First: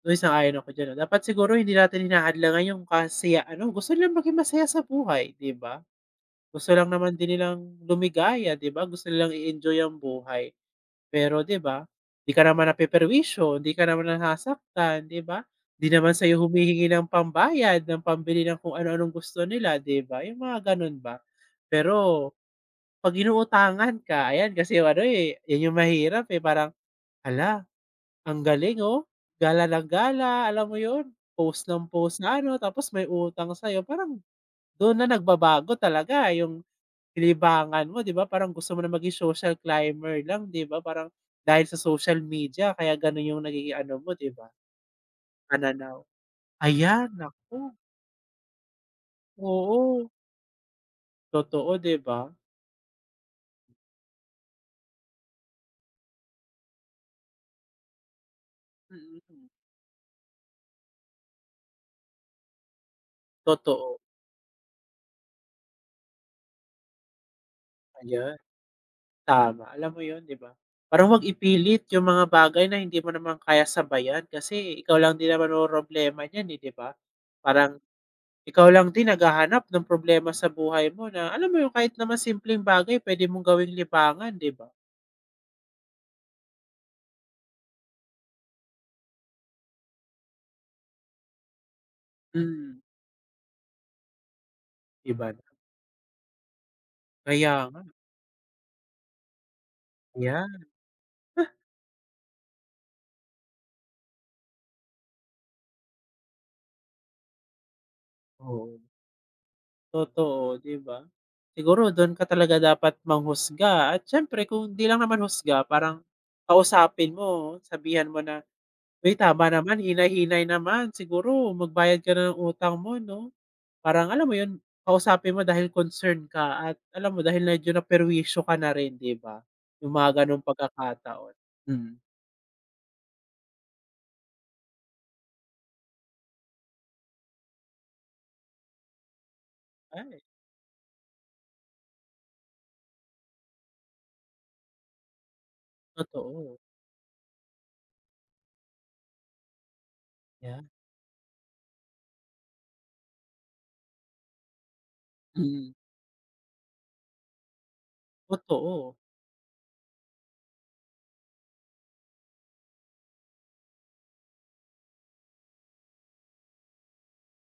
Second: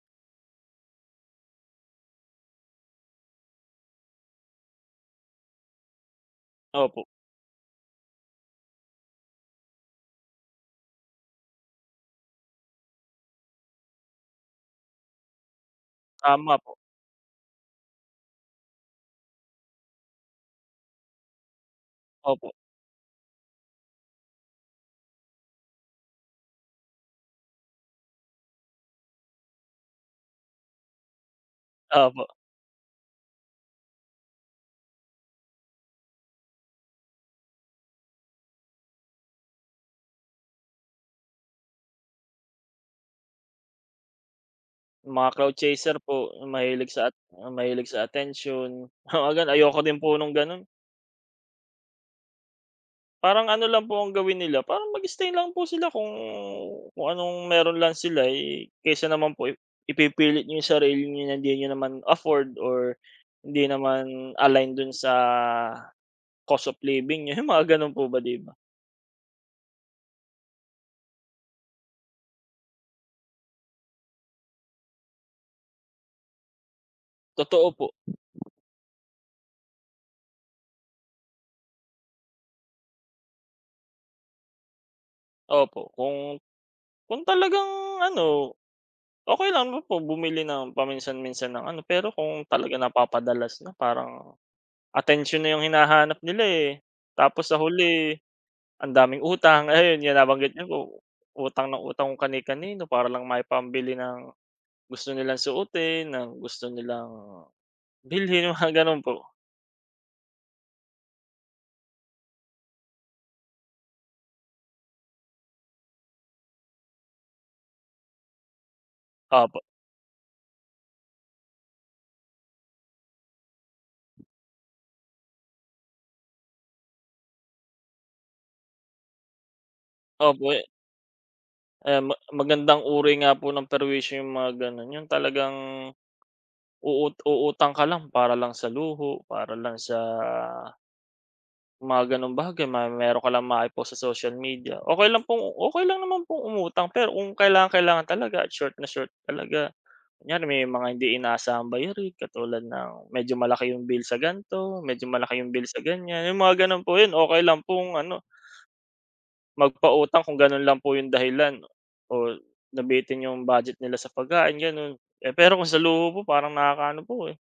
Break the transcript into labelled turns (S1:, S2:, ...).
S1: Uy, sang-ayon ako diyan 'no, dapat siguro hindi natin hinahadlangan yung kasiya ano gusto nilang maging masaya sa buhay, di ba? Gusto lang
S2: Opo.
S1: naman din nilang lumigaya, di ba. Gusto nilang i-enjoy ang buhay. Pero di ba, di ka naman napeperwisyo di ka naman nasasaktan, di ba? Di naman sayo
S2: Tama po.
S1: humihingi ng pambayad, ng pambili ng kung ano anong gusto nila, di ba, yung mga ganun ba. Pero,
S2: Opo.
S1: pag inuutangan ka ayan kasi ano eh, yan yung mahirap eh, parang, hala, ang galing oh, gala ng gala alam mo yun? Post ng post
S2: Opo.
S1: na ano, tapos may utang sa'yo. Parang dun na nagbabago talaga yung libangan mo di ba, parang gusto mo na maging social climber lang di ba. Parang dahil sa social media kaya ganun yung nagiging ano, mo di ba,
S2: Mga crowd chaser
S1: pananaw
S2: po mahilig
S1: ayan.
S2: sa at
S1: Naku.
S2: mahilig sa atensyon. Oo, gan ayoko din
S1: Oo.
S2: po nung ganon.
S1: Totoo, di ba?
S2: Parang ano lang po ang gawin nila, parang mag-stay lang po sila kung kung anong meron lang sila, eh. Kaysa
S1: Mm,
S2: naman
S1: hmm.
S2: po ip ipipilit yung sarili niyo na hindi niyo naman afford or hindi
S1: Totoo.
S2: naman align dun sa cost of living niyo, yung mga ganun po ba,
S1: Ayan
S2: di ba?
S1: tama, alam mo yun, di ba? Parang 'wag ipilit yung mga bagay na hindi mo naman kaya sabayan, kasi ikaw lang din naman mamomroblema niyan eh, di ba?
S2: Totoo
S1: Parang,
S2: po.
S1: ikaw lang din naghahanap ng problema sa buhay mo, na alam mo yung kahit naman simpleng bagay pwede mong gawing libangan, di ba?
S2: Opo, kung kung talagang ano, okey lang po bumili ng paminsan-minsan ng ano, pero kung
S1: Mm.
S2: talagang napapadalas na parang
S1: Iba na.
S2: atensyon na yung hinahanap nila, eh. Tapos sa
S1: Kaya nga.
S2: huli ang daming utang, ayun yung nabanggit
S1: Yan.
S2: niyo po. Utang ng utang kani-kanino, para lang maipambili ng gusto nilang suotin, ng gusto nilang bilhin, mga
S1: Oo.
S2: ganun po.
S1: Totoo, di ba? Siguro dun ka talaga dapat manghusga at siyempre kung di lang naman husga parang kausapin mo sabihan mo na, "Uy tama
S2: Opo.
S1: naman, hinay-hinay naman. Siguro magbayad ka na ng utang mo 'no." Parang alam mo yun, kausapin mo dahil concern ka at alam mo dahil medyo naperwisyo ka na rin, di ba? Yung mga ganong
S2: Opo, eh.
S1: pagkakataon, mm.
S2: Ayan, ma magandang uri nga po ng perwisyo yung mga ganun, yun talagang, uu uutang ka lang para lang sa luho para lang sa
S1: Ay.
S2: mga ganong bagay, may meron ka lang mai-post sa social media. Okey lang pong, okey lang naman pong
S1: Totoo.
S2: umutang pero kung kailangang-kailangan talaga at short na short talaga. Kunyari may
S1: Yan.
S2: mga hindi inaasahang bayarin katulad ng medyo malaki yung bill sa gan'to, medyo malaki yung bill
S1: Mm.
S2: sa ganyan. Yung mga ganon po, yun okey lang pong ano.
S1: Totoo.
S2: Magpautang kung ganun lang po yung dahilan o nabitin yung budget nila sa pagkain ganon. Eh pero kung sa luho po, parang nakakaano po, eh.